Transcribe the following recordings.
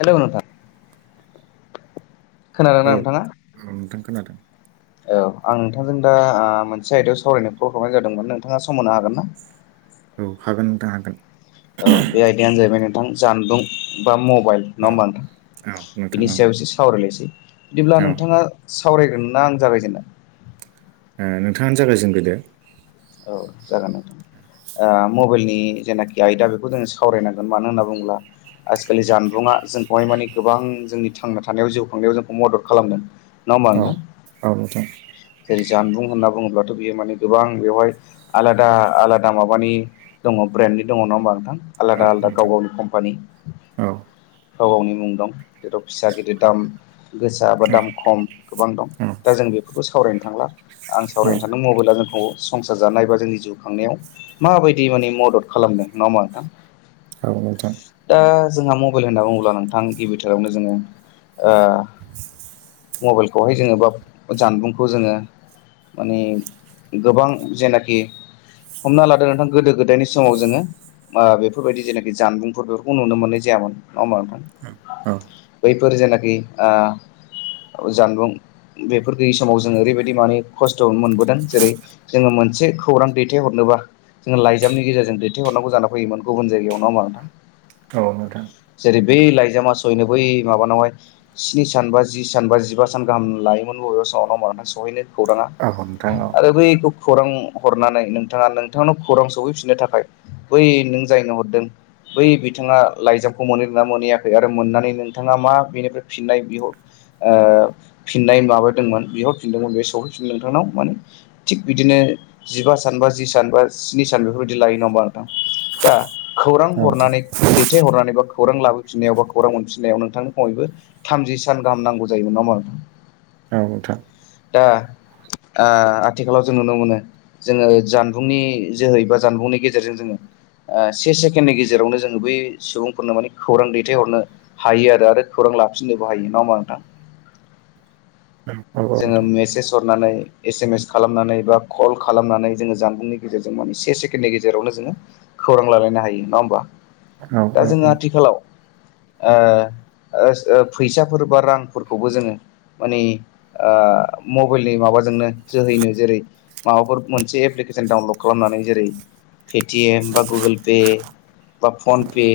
हेल नोंथां? खोनादों औ ना नोंथाङा? औ नोंथां खोनादों। औ आं नोंथांजों दा आ मोनसे आयदायाव सावरायनो कल हरनाय जादोंमोन नोंथाङा सम होनो हागोन ना? औ हागोन नोंथां हागोन। ओ बे आयदायानो जाहैबाय नोंथां जानबुं बा मबाइल नङा औ होमबा औ नोंथां? नोंथां बिनि औ सायाव एसे सावरायलायसै बिदिब्ला औ नोंथाङा सावरायग्रोनो ना आं जागायजेन्नो? ओ नोंथाङानो जागाय जेनग्रोदो। औ जागोन नोंथां। आ मबाइलनि जेनाखि आयदा बेखौ जोङो सावरायनांगोन मानो होनना बुङोब्ला आजिखालि जानबुंङा जोंखौहाय माने गोबां जोंनि थांना थानायाव जिउ खांनायाव जोंखौ मदद खालामदों। नङा होमबा औ नोंथां। औ नोंथां जेरै जानबुं होनना बुङोब्लाथ' बियो माने गोबां बेवहाय आलादा आलादा माबानि दङ ब्रेन्डनि दङ नङा होमबा नोंथां। औ आलादा आलादा गाव नोंथां गावनि कम्पानि। औ गाव गावनि मुं दं जेराव फिसा गिदिर दाम। गोसा बा दाम खम गोबां दं औ दा जों बेफोरखौ सावरायनो थांला। आं सावरायनो सानदों मबाइला जोंखौ संसार जानाय बा जोंनि जिउ खांनायाव माबायदि माने मदद खालामदों नङा होमबा नोंथां। औ नोंथां। दा जोंहा मबाइल होनना बुङोब्ला नोंथां गिबिथारावनो जोङो ओ मबाइलखौहाय जोङो बा जानबुंखौ जोङो माने गोबां जेनाखि हमना लादो नोंथां गोदो गोदायनि समाव जोङो ओ बेफोरबायदि जेनाखि जानबुंफोर बेफोरखौ नुनो मोननाय जायामोन नङा होमबा नोंथां। औ बैफोर जेनाखि आ जानबुं बेफोर गैयि समाव जों ओरैबायदि माने खस्थ' मोनबोदों जेरै जोङो मोनसे खौरां दैथायहरनोबा जोंङो लाइजामनि गेजेरजों दैथायहरनांगौ जाना फैयोमोन गुबुन जायगायाव नंङा होनबा‌ नोथां। औ नोंथां। जेरै बै लाइजामा सयनो बै माबानावहाय स्नि सान बा जि सान बा जिबा सान गाहाम लायोमोन बबेबा समाव नङा होनबा नोंथां सहैनो खौराङा। हमथाङाव [unintelligible] आरो बे [unintelligible] खौरां हरनानै नोंथाङा नोंथांनाव खौरां सफैफिननो थाखाय बै नों जायनो हरदों बै बिथाङा लाइजामखौ मोनो ना मोनहैयाखै आरो मोननानै नोंथाङा मा बेनिफ्राय फिननाय बिहर ओ फिननाय माबादोंमोन बिहर फिनदोंमोन बे सहैफिनदों नोंथांनाव माने थिग बिदिनो जिबा सान बा जि सान बा स्नि सान बेफोरबायदि लायो नङा होनबा‌ नोंथां। दा खौरां हरनानै दैथायहरनानै बा खौरां लाबोफिननायाव बा खौरां मोनफिननायाव नोंथांनि बयबो थामजि सान गाहाम नांगौ जायोमोन नंङा होनबा औ‌ नोंथां। दा ओ‌ आथि आथिखालाव जों नुनो मोनो जोङो जानबुंनि जोहै बा जानबुंनि गेजेरजों जोङो ओ से सेकेणडनि गेजेरावनो जोङो बै सुबुंफोरनो माने खौरां दैथायहरनो हायो आरो आरो खौरां लाफिननोबो हायो नङा होनबा‌ नोंथां। जोङो मेसेज सरनानै एसेमेस खालामनानै बा कल खालामनानै जोङो जानबुंनि गेजेरजों माने से सेकेण्डनि गेजेरावनो जोङो खौरां लालायनो हायो नङा होमबा दा जोङो आथिखालाव ओ फैसाफोर बा रांफोरखौबो जोङो माने ओ मबाइलनि माबाजोंनो जोहैनो जेरै माबाफोर मोनसे एप्लिकेसन डाउनलड खालामनानै जेरै पेटिएम बा गुगोल पे बा फनपे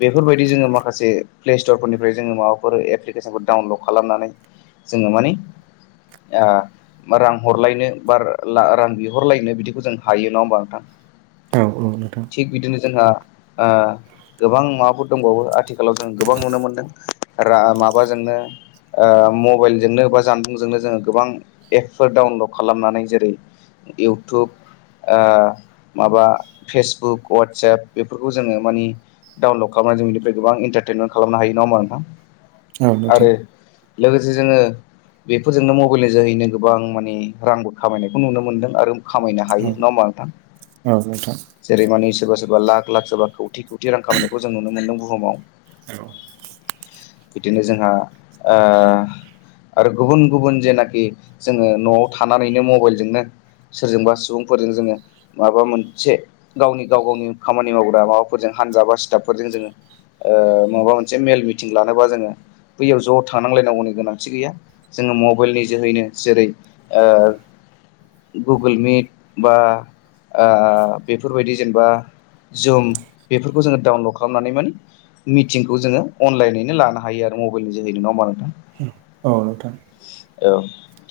बेफोरबायदि जोङो माखासे प्लेस्टरफोरनिफ्राय जोङो माबाफोर एप्लिकेसनखौ डाउनलड खालामनानै जोङो माने आ रां हरलायनो बा रां बिहरलायनो बिदिखौ जों हायो नङा होमबा नोंथां। थिग बिदिनो जोंहा ओ गोबां माबाफोर दंबावो आथिखालाव जों गोबां नुनो मोनदों रा माबाजोंनो ओ मबाइलजोंनो बा जानबुंजोंनो जोङो गोबां एपफोर डाउनलड खालामनानै जेरै इउटुब ओ माबा फेसबुक वाट्सएप बेफोरखौ जोङो मानि डाउलड खालाम जों बेनिफ्राय गोबां इन्टारटेनमेन्ट खालाम हायो नङा होनबा नोंथां। आरो लोगोसे जोङो बेफोरजोंनो मबाइलनि जोहैनो गोबां माने रांबो खामायनायखौ नुनो मोन्दों आरो खामायनो हायो नङा होमबा नोंथां। जेरै माने सोरबा -सोरबा लाख -लाख सोरबा खौथि- खौथि रां खामायनायखौ जों नुनो मोन्दों बुहुमाव बिदिनो जोंहा ओ आरो गुबुन - गुबुन जेनाखि जोङो न'आव थानानैनो मबाइलजोंनो सोरजोंबा सुबुंफोरजों जोङो माबा मोनसे गावनि गाव गावनि खामानि मावग्रा माबाफोरजों हानजा बा सिथाबफोरजों जोङो ओ माबा मोनसे मेल मिटिं लानोबा जोङो बैयाव ज' थांनांलायनांगौनि गोनांथि गैया। जोङो मबाइलनि जोहैनो जेरै ओ गुगोल मिट बा ओ‌ बेफोरबायदि जेनेबा जुम बेफोरखौ जोङो डाउनलड खालामनानै मोन मिटिंखौ जोङो अनलाइनैनो लानो हायो आरो मबाइलनि जोहै नंङा होनबा नोंथां। औ नोंथां। औ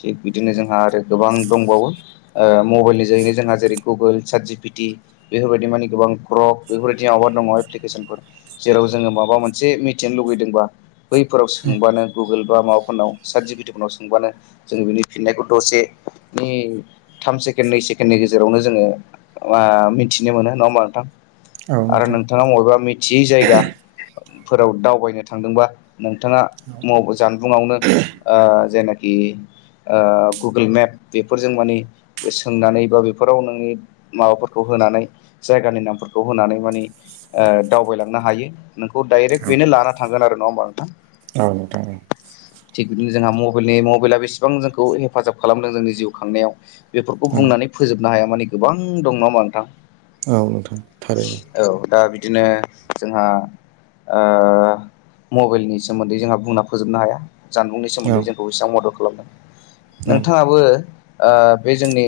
थिग बिदिनो जोंहा आरो गोबां दंबावो मबाइलनि जोहैनो जोंहा जेरै Google chat G P T बेफोरबायदि माने गोबां ग्रप बेफोरबायदि माबा दङ एप्लिकेसनफोर जेराव जोङो माबा मोनसे मिथिनो लुगैदोंबा बैफोराव सोंबानो गुगोल बा माबाफोरनाव साजबिटखनाव सोंबानो जोङो बिनि फिननायखौ दसेनि थाम सेकेण्ड नै सेकेणडनि गेजेरावनो जोङो मिथिनो मोनो नङा होमा नोंथां आरो नोंथाङा बबेबा मिथियै जायगा फोराव दावबायनो थांदोंबा नोंथाङा जानबुंआवनो जायनाखि गुगोल मेप बेफोरजों माने सोंनानै बा बेफोराव नोंनि माबाफोरखौ होनानै जायगानि नामफोरखौ होनानै माने ओ दावबायलांनो हायो नोंखौ डाइरेक्ट बेनो लाना थांगोन आरो नङा होमबा नोंथां औ नोंथां थिग बिदिनो जोंहा मबाइलनि मबाइला बेसेबां जोंखौ हेफाजाब खालामदों जोंनि जिउ खांनायाव बेफोरखौ औ बुंनानै फोजोबनो हाया माने गोबां दं नंआ होमबा नोंथां औ नोंथां थारैनो औ दा बिदिनो जोंहा मबाइलनि सोमोन्दै जोंहा बुंना फोजोबनो हाया जानबुंनि औ सोमोन्दै जों खौसेबां मदद खालामदों औ नोंथाङाबो बे जोंनि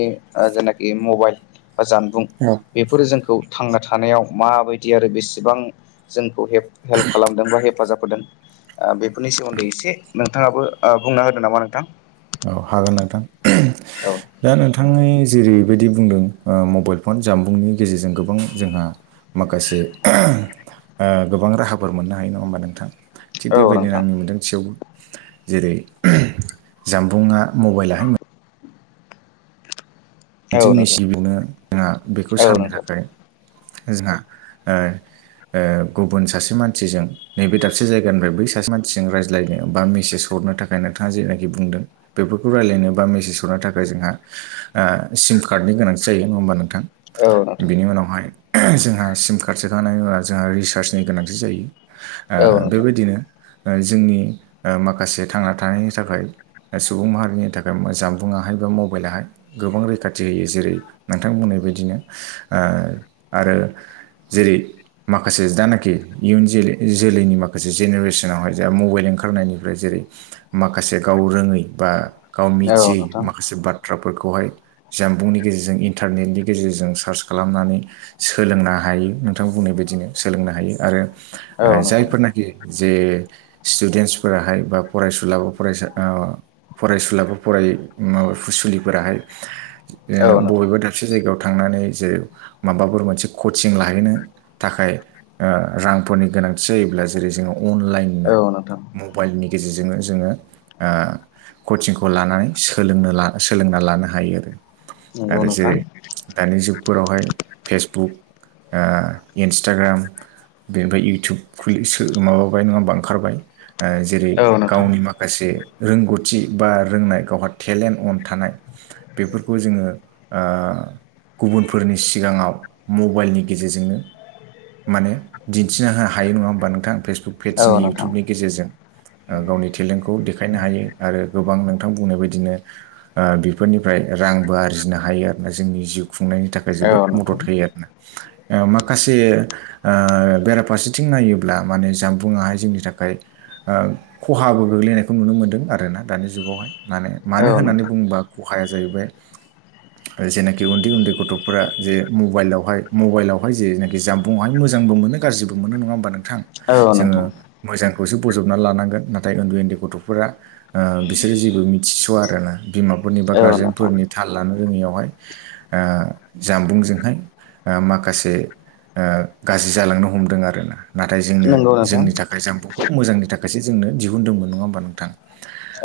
जेनाखि मबाइल बा जानबुं औ बेफोरो जोंखौ थांना थानायाव माबायदि आरो बेसेबां जोंखौ हेल्प खालामदों बा हेफाजाब होदों बेफोरनि सोमोन्दै एसे नोंथाङाबो बुंना होदो नामा नोंथां औ हागोन नोंथां औ दा नोंथाङनि जेरैबायदि बुंदों मबाइल फन जामबुंनि गेजेरजों गोबां जोंहा माखासे थिग औ बेबायदिनो नोंथां आंनि मोनदांथियावबो जेरै जामबुंआ मबाइलहाय मोने औ मोनसे नोंथां मेचन बेनो जोंहा बेखौ औ सालनो नोंथां थाखाय जोंहा गुबुन सासे मानसिजों नैबे दाबसे जायगानिफ्राय बै सासे मानसिजों रायज्लायनो बा मेसेज हरनो थाखाय थाखाय नोंथाङा जेनाखि बुंदों बेफोरखौ रायज्लायनो बा मेसेज हरनो थाखाय जोंहा सिम कार्डनि गोनांथि जायो नङा होमबा नोंथां औ नोंथां बिनि उनावहाय जोंहा सिम कार्ड सोखानाया जोंहा रिसार्जनि गोनांथि औ जायो नोंथां बेबायदिनो जोंनि माखासे थांना थानायनि थाखाय सुबुं माहारिनि थाखाय जानबुंङाहाय बा मबाइलहाय गोबां रो रैखाथि होयो जेरै नोंथांमोननाय बादिनो आरो जेरै माखासे जानाखि इयुन जोलै जोलैनि माखासे जेनेरेसनावहाय जोंहा मबाइल ओंखारनायनिफ्राय जेरै माखासे गाव रोङै बा गाव औ मिथियै नोंथां माखासे बाथ्राफोरखौहाय जामबुंनि गेजेरजों इन्टारनेटनि गेजेरजों सार्च खालामनानै सोलोंनो हायो नोंथां बुंनाय बदिनो सोलोंनो हायो आरो औ नोंथां जायफोरना जे स्टुडेन्सफोराहाय बा फरायसुलाबो फरायसा फरायसुला बा फराय माबा सुलि फोलानाय औ ओ नोंथां बबेबा थोर दबसे जायगायाव थांनानै जे माबाफोर मोनसे कचिं लाहैनो थाखाय रांफोरनि गोनांथि जायोब्ला जेरै जोङो अनलाइन औ नोंथां मबाइलनि गेजेरजोंनो जोङो कचिंखौ लानानै सोलों सोलोंना लानो हायो आरो नंगौ आरो नोंथां जेरै दानि जुगफोरावहाय फेसबुक इन्सटाग्राम बेनिफ्राय इउटुब खुलि माबाबाय नङाबा ओंखारबाय जेरै औ नोंथां गावनि माखासे माखासे रोंगौथि बा रोंनाय गावहा टेलेन्ट अन थानाय बेफोर खौ जोङो ओ गुबुनफोरनि सिगाङाव मबाइलनि गेजेरजोंनो माने दिन्थिनो होनो हायो नङा होमबा नोंथां फेसबुक औ पेजनि नोंथां इउटुबनि गेजेरजों ओ गावनि टेलेन्टखौ देखायनो हायो आरो गोबां नोंथां बुंनाय बायदिनो बेफोरनिफ्राय रांबो आरजिनो हायो आरोना जोंनि जिउ खुंनायनि थाखाय औ जोबोद नोंथां मदद होयो आरो ना ओ माखासे बेराफारसेथिं नायोब्ला माने जानबुंङाहाय जोंनि थाखाय ओ खहाबो गोग्लैनायखौ नुनो मोन्दों आरो ना दानि जुगावहाय माने औ मानो होननानै नोंथां बुंङोबा खहाया जाहैबाय जेनाखि उन्दै उन्दै गथ'फोरा जे मबाइलावहाय मबाइलावहाय जेनाखि जाम्ब बावहाय मोजांबो मोनो गाज्रिबो मोनो नङा होमबा नोंथां औ जोङो नोंथां मोजांखौसो बजबना लानांगोन नाथाय उन्दै उन्दै गथ'फोरा बिसोरो जेबो मिथिस' आरोना बिमाफोरनि बा औ नोंथां गारजेनफोरनि थाल लानो रोङियावहाय जामबुंजोंहाय माखासे गाज्रि जालांनो हमदों आरो ना नाथाय जोंनो नंगौ नोंथां जोंनि थाखाय जामबुंखौ मोजांनि थाखायसो जोंनो दिहुनदोंमोन नङा होमबा नोंथां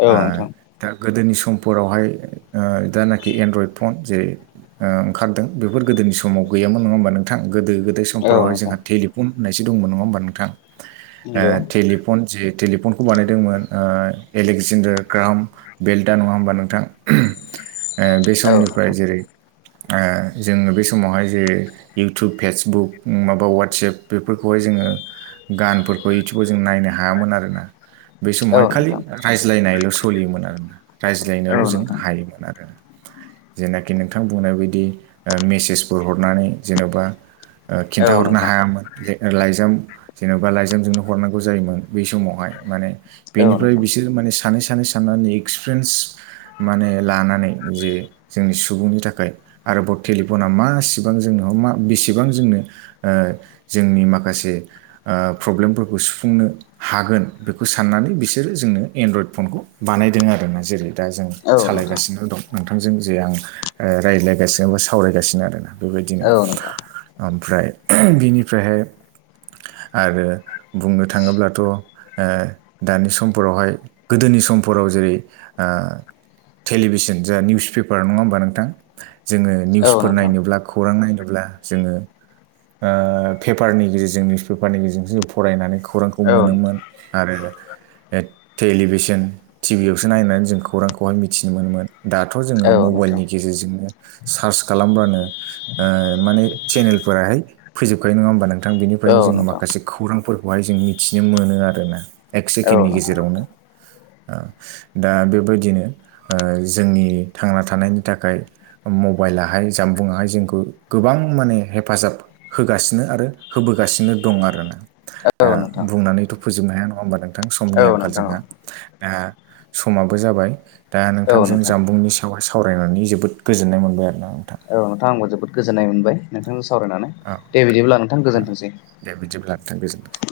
औ नोंथां दा गोदोनि समफोरावहाय ओ दा नाखि एन्ड्रइड फन जे ओ ओंखारदों बेफोर गोदोनि समाव गैयामोन नङा होमबा नोंथां गोदो गोदाय औ समफोरावहाय नोंथां जोंहा टेलिफ फन होननायसो दंमोन नङा होमबा नोंथां? ओ नंगौ टेलिफन जे टेलिफनखौ बानायदोंमोन ओ एलेगजेन्डार ग्राम बेल्टा नङा होमबा नोंथां ओ बे औ समनिफ्राय नोंथां जेरै ओ जोङो बे समावहाय जे इउटुब फेसबुक माबा वाटसेएप बेफोरखौहाय जोङो गानफोरखौ इटुबाव जों नायनो हायामोन आरोना बे औ समावहाय खालि नोंथां औ नोंथां रायज्लायनायल' सोलियोमोन आरोना औ रायज्लायनोल' जों नोंथां हायोमोन आरो जेनाखि नोंथां बुंनाय बायदि मेसेजफोर हरनानै जेन'बा ओ औ खिन्थाहरनो नोंथां हायामोन लाइजाम जेन'बा लाइजामजोंनो हरनांगौ जायोमोन बै समावहाय माने औ बेनिफ्राय नोंथां बिसोरो माने सानै सानै साननानै एक्सपिरियेन्स माने लानानै जे जोंनि सुबुंनि थाखाय आरोबाव टेलिफना मासेबां जोंनो मा बेसेबां जोंनो ओ जोंनि माखासे प्रब्लेमफोरखौ सुफुंनो हागोन बेखौ साननानै बिसोरो जोंनो एनड्रयड फनखौ बानायदों आरोना जेरै दा जों औ नोंथां सालायगासिनो दं नोंथांजों जे आं रायज्लायगासिनो बा सावरायगासिनो आरोना बेबायदिनो ओमफ्राय बिनिफ्रायहाय आरो बुंनो थाङोब्लाथ' ओ दानि समफोरावहाय गोदोनि समफोराव जेरै ओ टेलिभिसन जा निउस पेपार नङा होमबा नोंथां? जोङो औ नोंथां औ निउसफोर नोंथां नायनोब्ला खौरां नायनोब्ला जोङो ओ पेपारनि गेजेरजों निउस पेपारनि गेजेरजोंसो जों फरायनानै खौरांखौ औ नोंथां औ नोंथां औ मोनोमोन नोंथां आरो टेलिभिसन टिभियावसो नायनानै जों खौरांखौहाय मिथि मिथिनो मोनोमोन दाथ' जोङो औ नोंथां औ नोंथां मबाइलनि गेजेरजोंनो सार्च खालामबानो ओ माने चेनेलफोरावहाय होजोबखायो नङा होमबा नोंथां बेनिफ्रायनो औ जोङो माखासे खौरांफोरखौहाय जों मिथिनो मोनो आरोना एक सेकेन्डनि गेजेरावनो ओ दा बेबायदिनो ओ जोंनि थांना थानायनि थाखाय मबाइलाहाय जानबुङाहाय जोंखौ गोबां माने हेफाजाब होगासिनो आरो होबोगासिनो दं आरोना दा बुंनानैथ' फोजोबनो हाया नङा होमबा नोंथां समनि आंखाल नोंथां जोंहा दा समाबो जाबाय। दा औ नोंथांजों नोंथां जामबुंनि सायाव सावरायनानै जोबोद गोजोननाय मोनबाय आरोना नोंथां। औ नोंथां आं जोबोद गोजोन्नाय मोनबाय नोंथांजों सावरायनानै दे बिदिब्ला नोंथां औ गोजोन्थोंसै। दे बिदिब्ला नोंथांथों गोजोन्थोंसै।